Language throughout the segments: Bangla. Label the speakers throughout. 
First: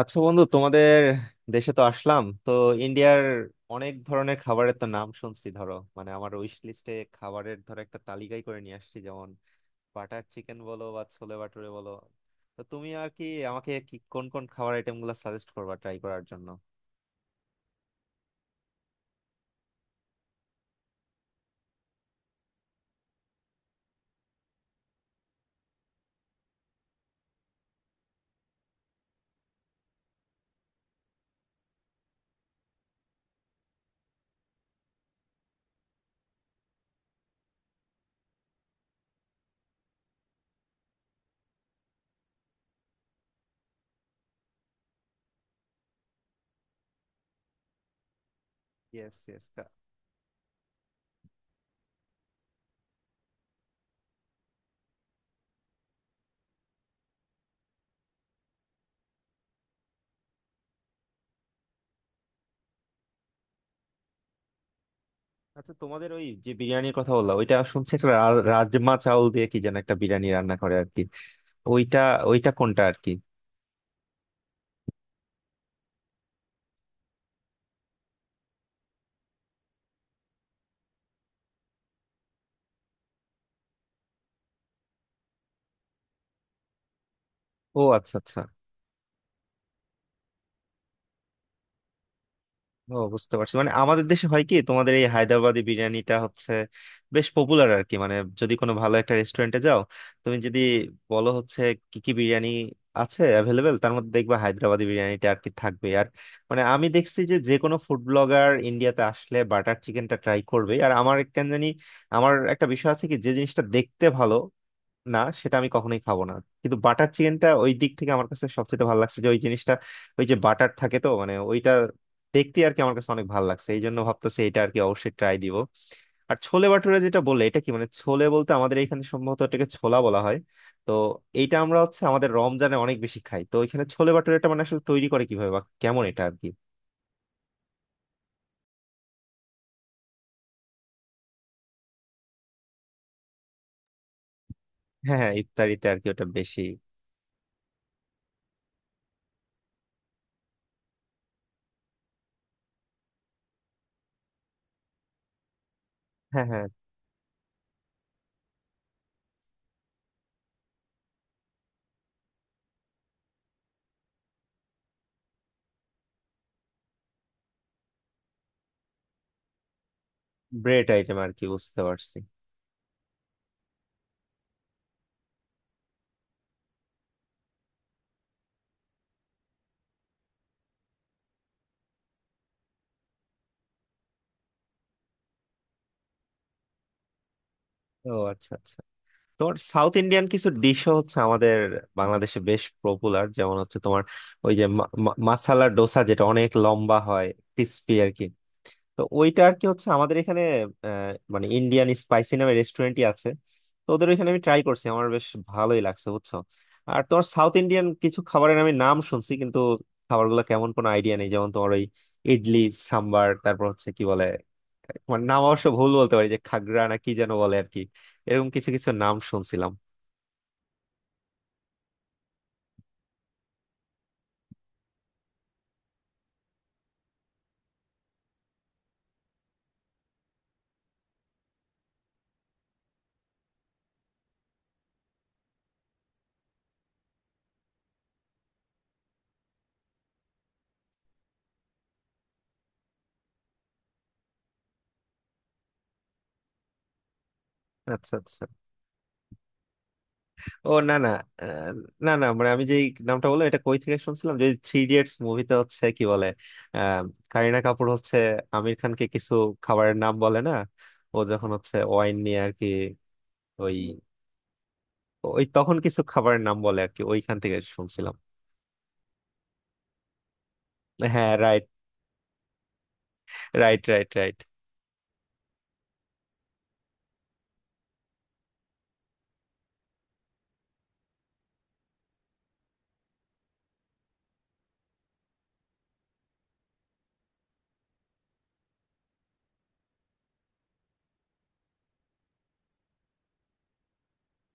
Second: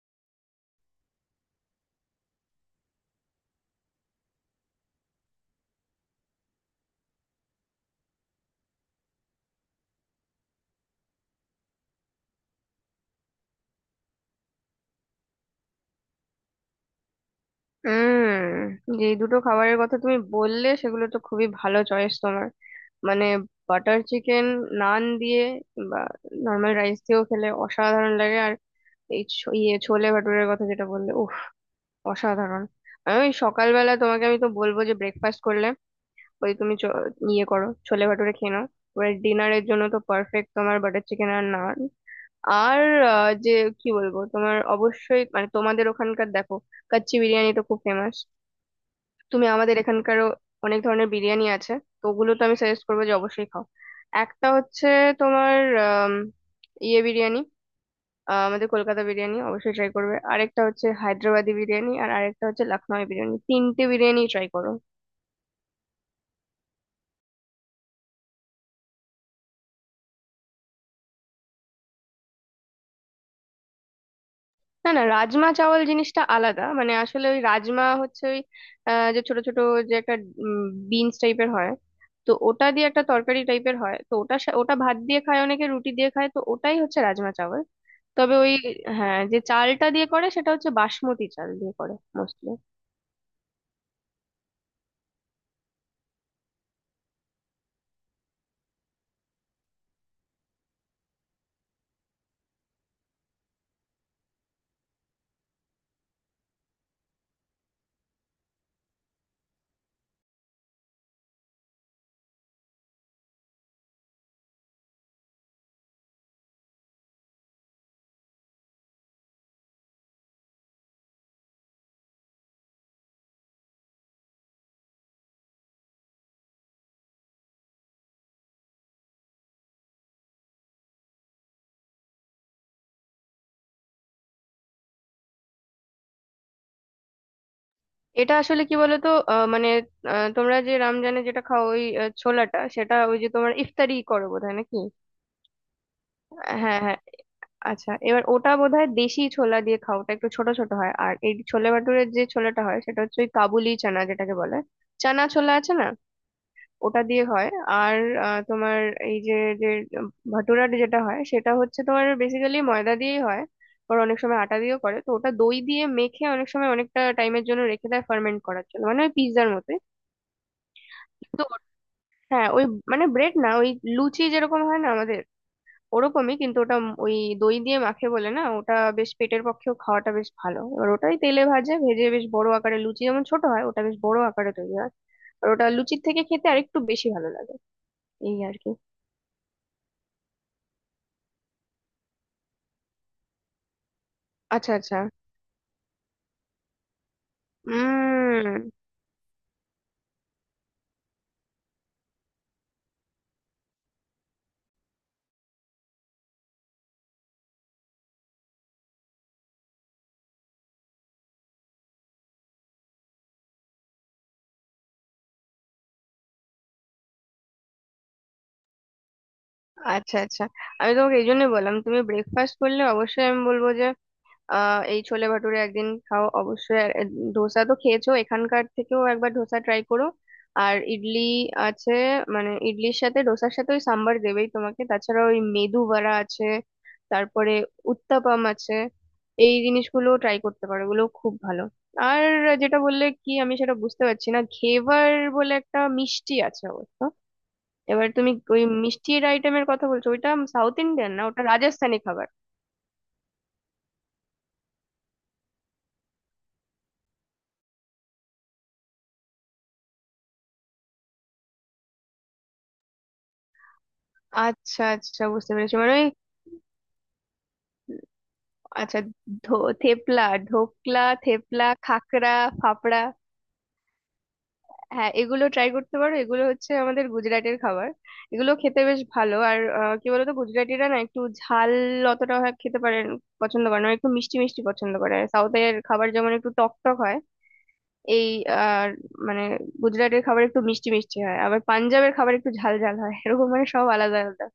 Speaker 1: আচ্ছা বন্ধু, তোমাদের দেশে তো আসলাম। তো ইন্ডিয়ার অনেক ধরনের খাবারের তো নাম শুনছি। ধরো, মানে আমার উইশ লিস্টে খাবারের ধরো একটা তালিকাই করে নিয়ে আসছি, যেমন বাটার চিকেন বলো বা ছোলে ভাটুরে বলো। তো তুমি আর কি আমাকে কি কোন কোন খাবার আইটেম গুলো সাজেস্ট করবা ট্রাই করার জন্য?
Speaker 2: হুম যে দুটো খাবারের কথা তুমি বললে সেগুলো তো খুবই ভালো চয়েস তোমার। মানে বাটার চিকেন নান দিয়ে বা নর্মাল রাইস দিয়েও খেলে অসাধারণ লাগে। আর এই ছ- ইয়ে ছোলে ভাটুরের কথা যেটা বললে, উফ অসাধারণ! আমি ওই সকালবেলা তোমাকে তো বলবো যে ব্রেকফাস্ট করলে ওই তুমি চ- ইয়ে করো, ছোলে ভাটুরে খেয়ে নাও। এবার ডিনারের জন্য তো পারফেক্ট তোমার বাটার চিকেন আর নান। আর যে কি বলবো তোমার, অবশ্যই মানে তোমাদের ওখানকার দেখো কাচ্চি বিরিয়ানি তো খুব ফেমাস।
Speaker 1: ইয়েস,
Speaker 2: তুমি
Speaker 1: ইয়েস।
Speaker 2: আমাদের এখানকারও অনেক ধরনের বিরিয়ানি আছে, তো ওগুলো তো আমি সাজেস্ট করবো যে অবশ্যই খাও। একটা হচ্ছে তোমার আম, ইয়ে বিরিয়ানি, আমাদের কলকাতা বিরিয়ানি অবশ্যই ট্রাই করবে। আরেকটা হচ্ছে হায়দ্রাবাদি বিরিয়ানি, আর আরেকটা হচ্ছে লখনৌ বিরিয়ানি। তিনটে বিরিয়ানি ট্রাই করো।
Speaker 1: আচ্ছা তোমাদের ওই যে বিরিয়ানির কথা বললাম, ওইটা শুনছি একটা রাজমা চাউল দিয়ে কি যেন একটা বিরিয়ানি রান্না করে আর কি। ওইটা ওইটা কোনটা আর কি?
Speaker 2: না না, রাজমা চাওয়াল জিনিসটা আলাদা। মানে আসলে ওই রাজমা হচ্ছে ওই যে ছোট ছোট যে একটা বিনস টাইপের হয়, তো ওটা দিয়ে একটা তরকারি টাইপের হয়। তো ওটা ওটা ভাত দিয়ে খায়, অনেকে রুটি দিয়ে খায়। তো ওটাই হচ্ছে রাজমা চাওয়াল।
Speaker 1: ও আচ্ছা
Speaker 2: তবে
Speaker 1: আচ্ছা।
Speaker 2: ওই হ্যাঁ, যে চালটা দিয়ে করে সেটা হচ্ছে বাসমতি চাল দিয়ে করে মোস্টলি।
Speaker 1: ও বুঝতে পারছি, মানে আমাদের দেশে হয় কি তোমাদের এই হায়দ্রাবাদি বিরিয়ানিটা হচ্ছে বেশ পপুলার আর কি। মানে যদি কোনো ভালো একটা রেস্টুরেন্টে যাও, তুমি যদি বলো হচ্ছে কি কি বিরিয়ানি আছে অ্যাভেলেবেল, তার মধ্যে দেখবা হায়দ্রাবাদি বিরিয়ানিটা আর কি থাকবে। আর মানে আমি দেখছি যে যে কোনো ফুড ব্লগার ইন্ডিয়াতে আসলে বাটার চিকেনটা ট্রাই করবে। আর আমার কেন জানি আমার একটা বিষয় আছে কি, যে জিনিসটা দেখতে ভালো না সেটা আমি কখনোই খাবো না, কিন্তু বাটার চিকেনটা ওই দিক থেকে আমার কাছে সবচেয়ে ভালো লাগছে, যে ওই জিনিসটা ওই যে বাটার থাকে তো, মানে ওইটা দেখতে আর কি আমার কাছে অনেক ভালো লাগছে। এই জন্য ভাবতেছি এটা আর কি অবশ্যই ট্রাই দিব। আর ছোলে ভাটুরে যেটা বলে এটা কি, মানে ছোলে বলতে আমাদের এখানে সম্ভবত এটাকে ছোলা বলা হয়। তো এইটা আমরা হচ্ছে আমাদের রমজানে অনেক বেশি খাই। তো এখানে ছোলে ভাটুরেটা মানে আসলে তৈরি করে কিভাবে বা কেমন এটা আর কি?
Speaker 2: এটা আসলে কি বলতো, মানে তোমরা যে রমজানে যেটা খাও ওই ছোলাটা, সেটা ওই যে তোমার ইফতারি করো বোধহয় নাকি?
Speaker 1: হ্যাঁ হ্যাঁ, ইফতারিতে আর কি ওটা বেশি।
Speaker 2: হ্যাঁ হ্যাঁ, আচ্ছা এবার ওটা বোধহয় দেশি ছোলা দিয়ে খাও। ওটা একটু ছোট ছোট হয়। আর এই ছোলে ভাটুরের যে ছোলাটা হয় সেটা হচ্ছে ওই কাবুলি চানা যেটাকে বলে, চানা ছোলা আছে না,
Speaker 1: হ্যাঁ হ্যাঁ।
Speaker 2: ওটা দিয়ে হয়। আর তোমার এই যে যে ভাটুরা যেটা হয় সেটা হচ্ছে তোমার বেসিক্যালি ময়দা দিয়েই হয়, আর অনেক সময় আটা দিয়েও করে। তো ওটা দই দিয়ে মেখে অনেক সময় অনেকটা টাইমের জন্য রেখে দেয় ফার্মেন্ট করার জন্য, মানে ওই পিৎজার মতো।
Speaker 1: ব্রেড আইটেম আর
Speaker 2: তো
Speaker 1: কি, বুঝতে পারছি।
Speaker 2: হ্যাঁ ওই, মানে ব্রেড না, ওই লুচি যেরকম হয় না আমাদের, ওরকমই। কিন্তু ওটা ওই দই দিয়ে মাখে বলে না, ওটা বেশ পেটের পক্ষেও খাওয়াটা বেশ ভালো। এবার ওটাই তেলে ভেজে বেশ বড় আকারে, লুচি যেমন ছোট হয়, ওটা বেশ বড় আকারে তৈরি হয়। আর ওটা লুচির থেকে খেতে আরেকটু বেশি ভালো লাগে।
Speaker 1: ও
Speaker 2: এই
Speaker 1: আচ্ছা
Speaker 2: আর কি।
Speaker 1: আচ্ছা। তোমার সাউথ ইন্ডিয়ান কিছু ডিশও হচ্ছে আমাদের বাংলাদেশে বেশ পপুলার, যেমন হচ্ছে তোমার ওই যে
Speaker 2: আচ্ছা
Speaker 1: মা-
Speaker 2: আচ্ছা।
Speaker 1: মা- মাসালা ডোসা, যেটা অনেক লম্বা হয়, ক্রিস্পি আর কি।
Speaker 2: উম
Speaker 1: তো ওইটা আর কি হচ্ছে আমাদের এখানে মানে ইন্ডিয়ান স্পাইসি নামে রেস্টুরেন্টই আছে। তো ওদের ওইখানে আমি ট্রাই করছি, আমার বেশ ভালোই লাগছে, বুঝছো। আর তোমার সাউথ ইন্ডিয়ান কিছু খাবারের আমি নাম শুনছি, কিন্তু খাবারগুলো কেমন কোনো আইডিয়া নেই, যেমন তোমার ওই ইডলি, সাম্বার, তারপর হচ্ছে কি বলে, মানে নাম অবশ্য ভুল বলতে পারি, যে খাগড়া না কি যেন বলে আর কি। এরকম কিছু কিছু নাম শুনছিলাম।
Speaker 2: আচ্ছা আচ্ছা, আমি তোমাকে এই জন্যই বললাম, তুমি ব্রেকফাস্ট করলে অবশ্যই আমি বলবো যে এই ছোলে ভাটুরে একদিন খাও অবশ্যই। ধোসা তো খেয়েছো, এখানকার থেকেও একবার ধোসা ট্রাই করো। আর ইডলি আছে, মানে ইডলির সাথে, ডোসার সাথে ওই সাম্বার দেবেই তোমাকে। তাছাড়া ওই মেদু বড়া আছে, তারপরে উত্তাপাম আছে। এই জিনিসগুলো ট্রাই করতে পারো, এগুলো খুব ভালো। আর যেটা বললে কি আমি সেটা বুঝতে পারছি না, ঘেভার বলে একটা মিষ্টি আছে অবশ্য। এবার
Speaker 1: আচ্ছা
Speaker 2: তুমি
Speaker 1: আচ্ছা।
Speaker 2: ওই মিষ্টির আইটেমের কথা বলছো, ওইটা
Speaker 1: ও
Speaker 2: সাউথ
Speaker 1: না না।
Speaker 2: ইন্ডিয়ান না, ওটা
Speaker 1: আহ,
Speaker 2: রাজস্থানি
Speaker 1: না না,
Speaker 2: খাবার।
Speaker 1: মানে আমি যে নামটা বললাম এটা কই থেকে শুনছিলাম যদি থ্রি ইডিয়টস মুভিতে, হচ্ছে কি বলে, আহ, কারিনা কাপুর হচ্ছে আমির খানকে কিছু খাবারের নাম বলে না, ও যখন হচ্ছে ওয়াইন নিয়ে আর কি, ওই
Speaker 2: আচ্ছা আচ্ছা
Speaker 1: ওই
Speaker 2: বুঝতে পেরেছি,
Speaker 1: তখন
Speaker 2: মানে
Speaker 1: কিছু
Speaker 2: ওই
Speaker 1: খাবারের নাম বলে আর কি, ওইখান থেকে শুনছিলাম।
Speaker 2: আচ্ছা ধো থেপলা, ঢোকলা,
Speaker 1: হ্যাঁ, right.
Speaker 2: Thepla, khakhra, fafda.
Speaker 1: Right, right, right.
Speaker 2: হ্যাঁ এগুলো ট্রাই করতে পারো, এগুলো হচ্ছে আমাদের গুজরাটের খাবার। এগুলো খেতে বেশ ভালো। আর কি বলতো গুজরাটিরা না একটু ঝাল খেতে পারে, পছন্দ করে না। ওরা একটু মিষ্টি মিষ্টি পছন্দ করে। সাউথের খাবার যেমন একটু টক টক হয়। এই আর মানে গুজরাটের খাবার একটু মিষ্টি মিষ্টি হয়, আবার পাঞ্জাবের খাবার একটু ঝাল ঝাল হয়, এরকম মানে সব আলাদা আলাদা।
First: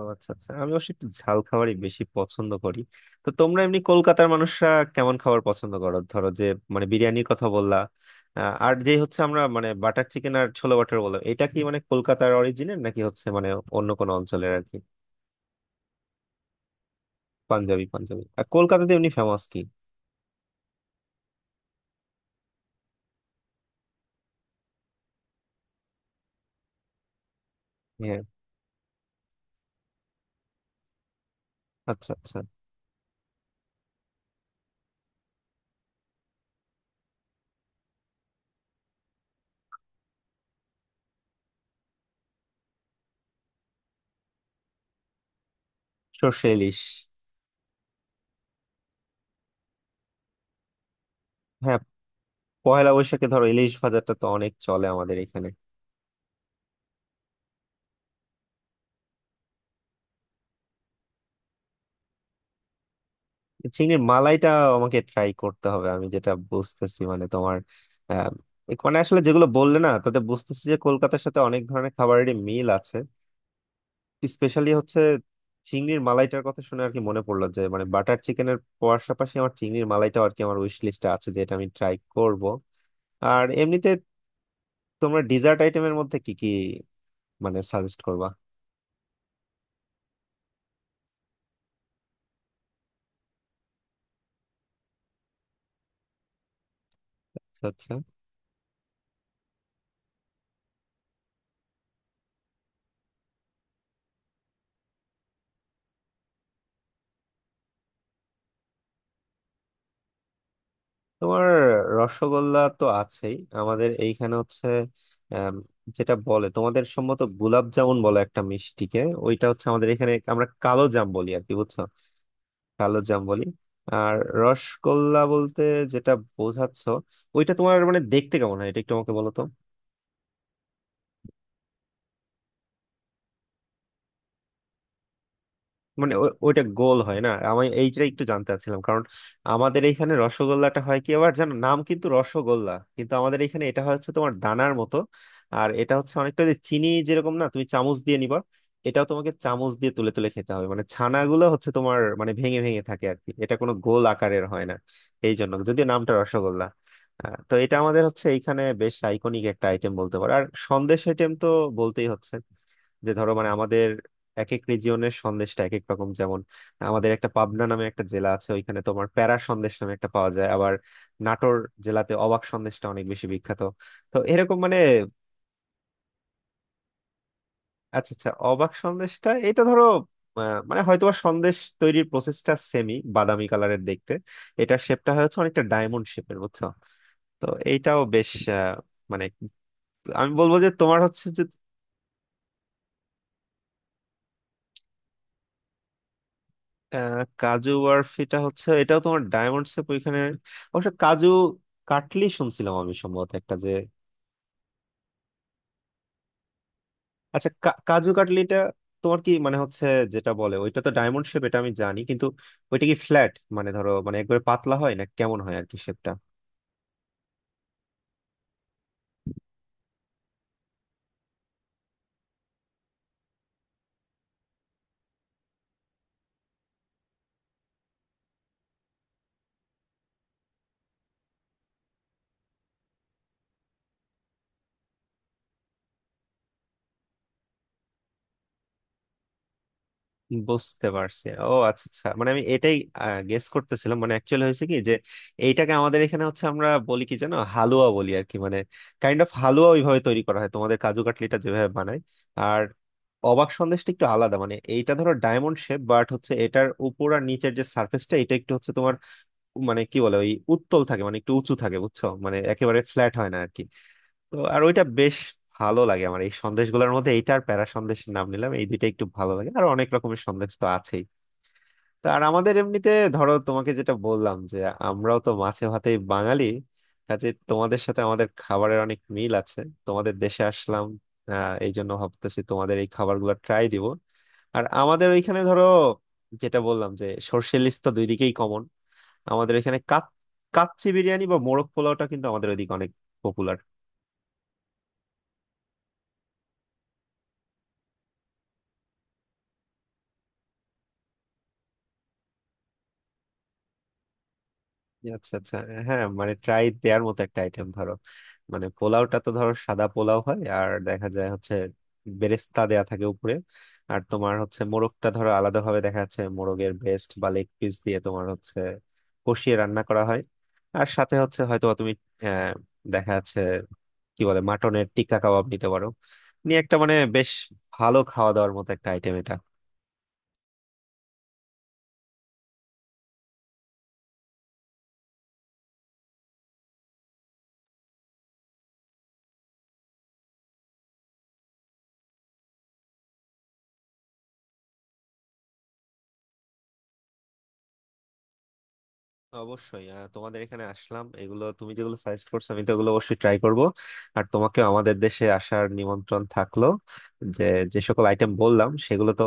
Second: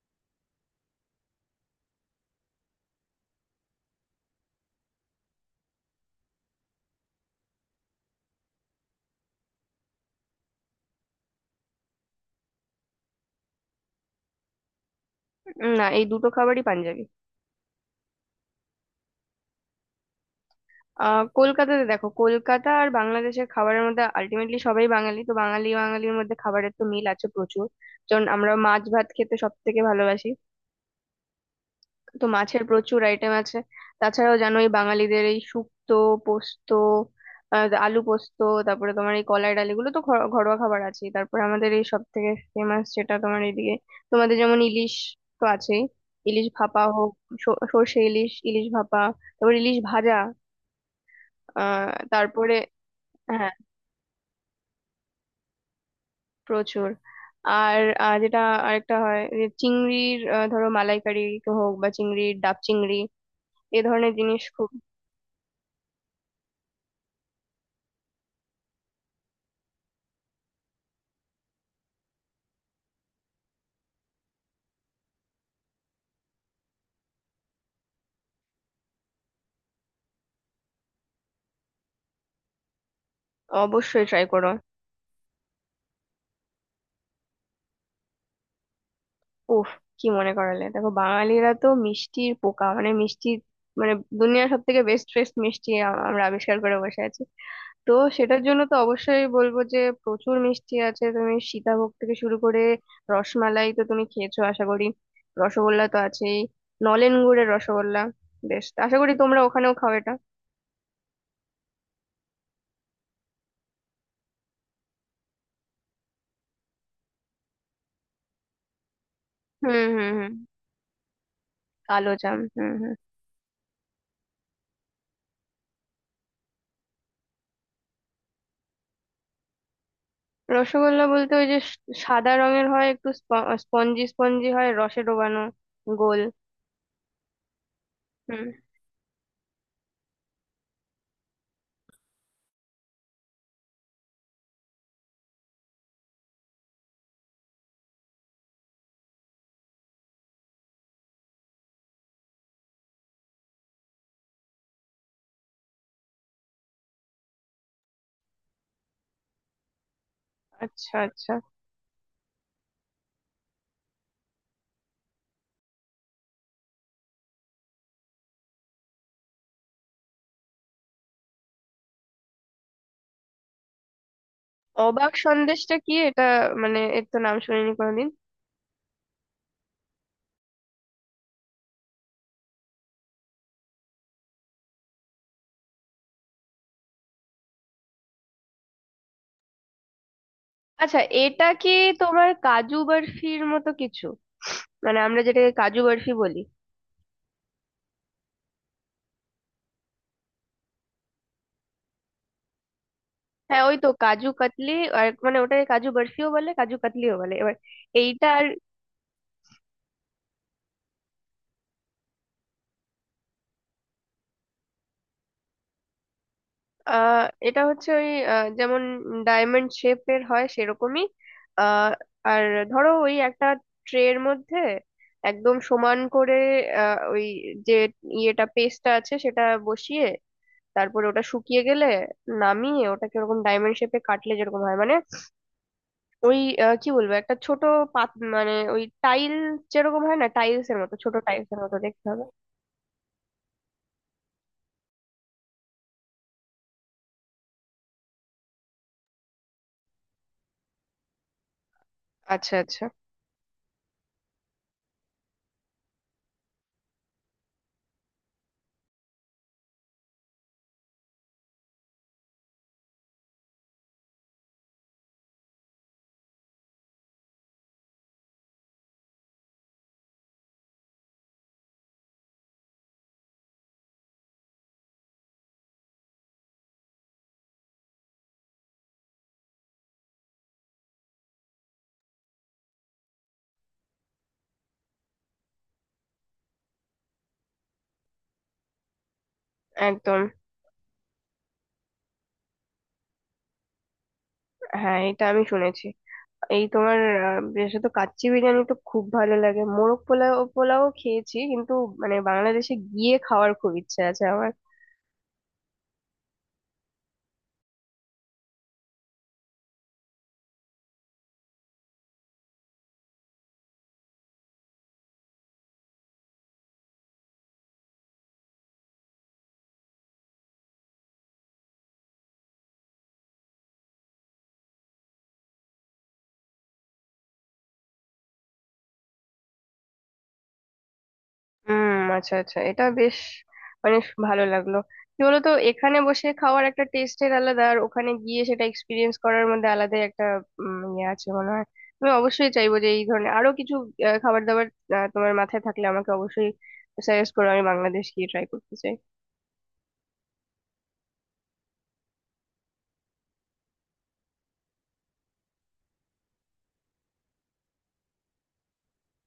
Speaker 1: ও আচ্ছা আচ্ছা, আমি অবশ্যই একটু ঝাল খাবারই বেশি পছন্দ করি। তো তোমরা এমনি কলকাতার মানুষরা কেমন খাবার পছন্দ করো, ধরো যে, মানে বিরিয়ানির কথা বললা, আর যে হচ্ছে আমরা মানে বাটার চিকেন আর ছোলা বাটার বললাম, এটা কি মানে কলকাতার অরিজিনের নাকি, হচ্ছে মানে অন্য কোনো অঞ্চলের আর কি?
Speaker 2: না, এই দুটো খাবারই পাঞ্জাবি।
Speaker 1: পাঞ্জাবি, পাঞ্জাবি। আর কলকাতাতে এমনি ফেমাস কি?
Speaker 2: কলকাতাতে দেখো, কলকাতা আর বাংলাদেশের খাবারের মধ্যে আলটিমেটলি সবাই বাঙালি, তো বাঙালি বাঙালির মধ্যে খাবারের তো মিল আছে প্রচুর।
Speaker 1: হ্যাঁ।
Speaker 2: যেমন আমরা মাছ ভাত খেতে সব থেকে ভালোবাসি,
Speaker 1: আচ্ছা
Speaker 2: তো
Speaker 1: আচ্ছা।
Speaker 2: মাছের প্রচুর আইটেম আছে। তাছাড়াও জানোই বাঙালিদের এই শুক্তো, পোস্ত, আলু পোস্ত, তারপরে তোমার এই কলাই ডাল, এগুলো তো ঘরোয়া খাবার আছে। তারপরে আমাদের এই সব থেকে ফেমাস যেটা, তোমার এইদিকে তোমাদের যেমন ইলিশ তো আছেই। ইলিশ
Speaker 1: সর্ষে ইলিশ।
Speaker 2: ভাপা হোক, সর্ষে ইলিশ, ইলিশ ভাপা, তারপর ইলিশ ভাজা,
Speaker 1: হ্যাঁ,
Speaker 2: তারপরে
Speaker 1: পয়লা বৈশাখে ধরো
Speaker 2: হ্যাঁ
Speaker 1: ইলিশ ভাজাটা তো অনেক চলে আমাদের এখানে।
Speaker 2: প্রচুর। আর যেটা আরেকটা হয় যে চিংড়ির ধরো মালাইকারি হোক, বা চিংড়ির ডাব চিংড়ি, এ
Speaker 1: চিংড়ির
Speaker 2: ধরনের জিনিস
Speaker 1: মালাইটা
Speaker 2: খুব।
Speaker 1: আমাকে ট্রাই করতে হবে। আমি যেটা বুঝতেছি, মানে তোমার আহ, মানে আসলে যেগুলো বললে না, তাতে বুঝতেছি যে কলকাতার সাথে অনেক ধরনের খাবারেরই মিল আছে। স্পেশালি হচ্ছে চিংড়ির মালাইটার কথা শুনে আর কি মনে পড়লো যে, মানে বাটার চিকেনের পাশাপাশি আমার চিংড়ির মালাইটাও আর কি আমার উইশ লিস্টে আছে, যে এটা আমি ট্রাই করব। আর এমনিতে
Speaker 2: অবশ্যই ট্রাই করো।
Speaker 1: তোমরা ডিজার্ট আইটেমের মধ্যে কি কি মানে সাজেস্ট করবা?
Speaker 2: উফ, কি মনে করালে! দেখো বাঙালিরা তো মিষ্টির পোকা, মানে মিষ্টি, মানে দুনিয়ার সব থেকে বেস্ট বেস্ট মিষ্টি আমরা আবিষ্কার করে বসে আছি।
Speaker 1: আচ্ছা
Speaker 2: তো
Speaker 1: আচ্ছা।
Speaker 2: সেটার জন্য তো অবশ্যই বলবো যে প্রচুর মিষ্টি আছে, তুমি সীতাভোগ থেকে শুরু করে রসমালাই তো তুমি খেয়েছো আশা করি, রসগোল্লা তো আছেই, নলেন গুড়ের রসগোল্লা বেশ, আশা করি তোমরা ওখানেও খাও এটা।
Speaker 1: তোমার রসগোল্লা তো আছেই। আমাদের এইখানে হচ্ছে আম, যেটা বলে তোমাদের সম্ভবত গোলাপ জামুন বলে একটা মিষ্টিকে, ওইটা হচ্ছে
Speaker 2: হুম
Speaker 1: আমাদের এখানে
Speaker 2: হুম
Speaker 1: আমরা
Speaker 2: হুম,
Speaker 1: কালো জাম বলি আর কি, বুঝছো।
Speaker 2: কালো জাম, হুম হুম।
Speaker 1: কালো জাম বলি। আর রসগোল্লা বলতে যেটা বোঝাচ্ছ, ওইটা তোমার মানে দেখতে কেমন হয় এটা একটু আমাকে বলো তো।
Speaker 2: রসগোল্লা বলতে ওই যে সাদা রঙের হয় একটু, স্পঞ্জি স্পঞ্জি হয়, রসে ডোবানো,
Speaker 1: মানে
Speaker 2: গোল।
Speaker 1: ওইটা গোল হয় না, আমি এইটা একটু
Speaker 2: হুম।
Speaker 1: জানতে চাচ্ছিলাম, কারণ আমাদের এইখানে রসগোল্লাটা হয় কি, আবার জানো নাম কিন্তু রসগোল্লা, কিন্তু আমাদের এইখানে এটা হয় হচ্ছে তোমার দানার মতো। আর এটা হচ্ছে অনেকটা যে চিনি যেরকম না তুমি চামচ দিয়ে নিবা, এটাও তোমাকে চামচ দিয়ে তুলে তুলে খেতে হবে, মানে ছানাগুলো হচ্ছে তোমার মানে ভেঙে ভেঙে থাকে আর কি, এটা কোনো গোল আকারের হয় না। এই জন্য যদিও নামটা রসগোল্লা, তো এটা আমাদের হচ্ছে এইখানে বেশ আইকনিক একটা আইটেম বলতে পারো। আর
Speaker 2: আচ্ছা
Speaker 1: সন্দেশ আইটেম
Speaker 2: আচ্ছা,
Speaker 1: তো বলতেই হচ্ছে, যে ধরো মানে আমাদের এক এক রিজিয়নের সন্দেশটা এক এক রকম, যেমন আমাদের একটা পাবনা নামে একটা জেলা আছে, ওইখানে তোমার প্যারা সন্দেশ নামে একটা পাওয়া যায়। আবার নাটোর জেলাতে অবাক সন্দেশটা অনেক বেশি বিখ্যাত। তো এরকম মানে।
Speaker 2: অবাক সন্দেশটা কি এটা? মানে এর তো নাম শুনিনি কোনোদিন।
Speaker 1: আচ্ছা আচ্ছা, অবাক সন্দেশটা এটা ধরো মানে হয়তো সন্দেশ তৈরির প্রসেসটা সেমি বাদামি কালারের দেখতে, এটার শেপটা হচ্ছে অনেকটা ডায়মন্ড শেপের, বুঝছো। তো এইটাও বেশ আহ, মানে আমি বলবো যে তোমার
Speaker 2: আচ্ছা,
Speaker 1: হচ্ছে যে
Speaker 2: এটা কি তোমার কাজু বরফির মতো কিছু? মানে আমরা যেটাকে কাজু বরফি বলি।
Speaker 1: কাজু বরফিটা হচ্ছে এটাও তোমার ডায়মন্ড শেপ ওইখানে। অবশ্য কাজু কাটলি শুনছিলাম আমি সম্ভবত একটা
Speaker 2: হ্যাঁ
Speaker 1: যে।
Speaker 2: ওই তো কাজু কাতলি, আর মানে ওটাকে কাজু বরফিও বলে, কাজু কাতলিও বলে।
Speaker 1: আচ্ছা
Speaker 2: এবার
Speaker 1: কাজু
Speaker 2: এইটা আর
Speaker 1: কাটলিটা তোমার কি মানে হচ্ছে যেটা বলে, ওইটা তো ডায়মন্ড শেপ এটা আমি জানি, কিন্তু ওইটা কি ফ্ল্যাট মানে ধরো মানে একবারে পাতলা হয়, না কেমন হয় আর কি শেপটা?
Speaker 2: এটা হচ্ছে ওই যেমন ডায়মন্ড শেপের হয় সেরকমই। আহ, আর ধরো ওই একটা ট্রের মধ্যে একদম সমান করে ওই যে পেস্টটা আছে সেটা বসিয়ে, তারপরে ওটা শুকিয়ে গেলে নামিয়ে ওটাকে ওরকম ডায়মন্ড শেপে কাটলে যেরকম হয়, মানে ওই কি বলবো, একটা ছোট পাত, মানে ওই টাইল যেরকম হয় না, টাইলস এর
Speaker 1: বুঝতে
Speaker 2: মতো, ছোট
Speaker 1: পারছি,
Speaker 2: টাইলস
Speaker 1: ও
Speaker 2: এর মতো
Speaker 1: আচ্ছা
Speaker 2: দেখতে
Speaker 1: আচ্ছা,
Speaker 2: হবে।
Speaker 1: মানে আমি এটাই গেস করতেছিলাম। মানে অ্যাকচুয়ালি হয়েছে কি যে এইটাকে আমাদের এখানে হচ্ছে আমরা বলি কি জানো হালুয়া বলি আর কি, মানে কাইন্ড অফ হালুয়া ওইভাবে তৈরি করা হয় তোমাদের কাজু কাটলিটা যেভাবে বানায়।
Speaker 2: আচ্ছা
Speaker 1: আর
Speaker 2: আচ্ছা।
Speaker 1: অবাক সন্দেশটা একটু আলাদা, মানে এইটা ধরো ডায়মন্ড শেপ বাট হচ্ছে এটার উপর আর নিচের যে সার্ফেসটা এটা একটু হচ্ছে তোমার, মানে কি বলে ওই উত্তল থাকে, মানে একটু উঁচু থাকে, বুঝছো, মানে একেবারে ফ্ল্যাট হয় না আর কি। তো আর ওইটা বেশ ভালো লাগে আমার। এই সন্দেশগুলোর মধ্যে এইটার প্যারা সন্দেশের নাম নিলাম, এই দুইটা একটু ভালো লাগে, আর অনেক রকমের সন্দেশ তো আছেই। তো আর আমাদের এমনিতে ধরো তোমাকে যেটা বললাম যে আমরাও তো মাছে ভাতেই বাঙালি, কাজে তোমাদের সাথে আমাদের খাবারের অনেক মিল আছে। তোমাদের দেশে আসলাম, আহ, এই জন্য ভাবতেছি তোমাদের এই খাবারগুলো ট্রাই দিব। আর আমাদের ওইখানে ধরো যেটা বললাম যে সর্ষে ইলিশ তো দুই দিকেই কমন। আমাদের এখানে
Speaker 2: একদম।
Speaker 1: কাচ্চি বিরিয়ানি বা মোরগ পোলাওটা কিন্তু আমাদের ওইদিকে অনেক পপুলার।
Speaker 2: হ্যাঁ এটা আমি শুনেছি। এই তোমার বিশেষত কাচ্চি বিরিয়ানি তো খুব ভালো লাগে, মোরগ পোলাও পোলাও খেয়েছি কিন্তু মানে বাংলাদেশে গিয়ে খাওয়ার খুব ইচ্ছে আছে আমার।
Speaker 1: আচ্ছা আচ্ছা। হ্যাঁ, মানে ট্রাই দেওয়ার মতো একটা আইটেম ধরো, মানে পোলাওটা তো ধরো সাদা পোলাও হয় আর দেখা যায় হচ্ছে বেরেস্তা দেয়া থাকে উপরে। আর তোমার হচ্ছে মোরগটা ধরো আলাদা ভাবে দেখা যাচ্ছে মোরগের ব্রেস্ট বা লেগ পিস দিয়ে তোমার হচ্ছে কষিয়ে রান্না করা হয়। আর সাথে হচ্ছে হয়তো তুমি আহ, দেখা যাচ্ছে কি বলে মাটনের টিক্কা কাবাব নিতে পারো নিয়ে একটা, মানে বেশ ভালো খাওয়া দাওয়ার মতো একটা আইটেম এটা।
Speaker 2: আচ্ছা আচ্ছা, এটা বেশ মানে ভালো লাগলো। কি বলতো, এখানে বসে খাওয়ার একটা টেস্টের আলাদা, আর ওখানে গিয়ে সেটা এক্সপিরিয়েন্স করার মধ্যে আলাদাই একটা ইয়ে আছে মনে হয়। আমি অবশ্যই চাইবো যে এই ধরনের আরো কিছু খাবার দাবার তোমার মাথায় থাকলে আমাকে অবশ্যই সাজেস্ট করো, আমি বাংলাদেশ গিয়ে ট্রাই করতে চাই।
Speaker 1: অবশ্যই, তোমাদের এখানে আসলাম, এগুলো তুমি যেগুলো সাজেস্ট করছো, আমি তো এগুলো অবশ্যই ট্রাই করব। আর তোমাকে আমাদের দেশে আসার নিমন্ত্রণ থাকলো, যে যে সকল আইটেম বললাম সেগুলো তো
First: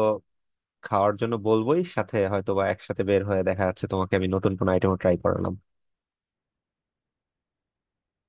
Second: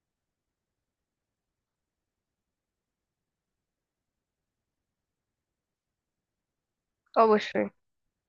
Speaker 1: খাওয়ার জন্য বলবোই, সাথে হয়তো বা একসাথে বের হয়ে দেখা যাচ্ছে তোমাকে আমি নতুন কোনো আইটেমও ট্রাই করালাম।
Speaker 2: অবশ্যই।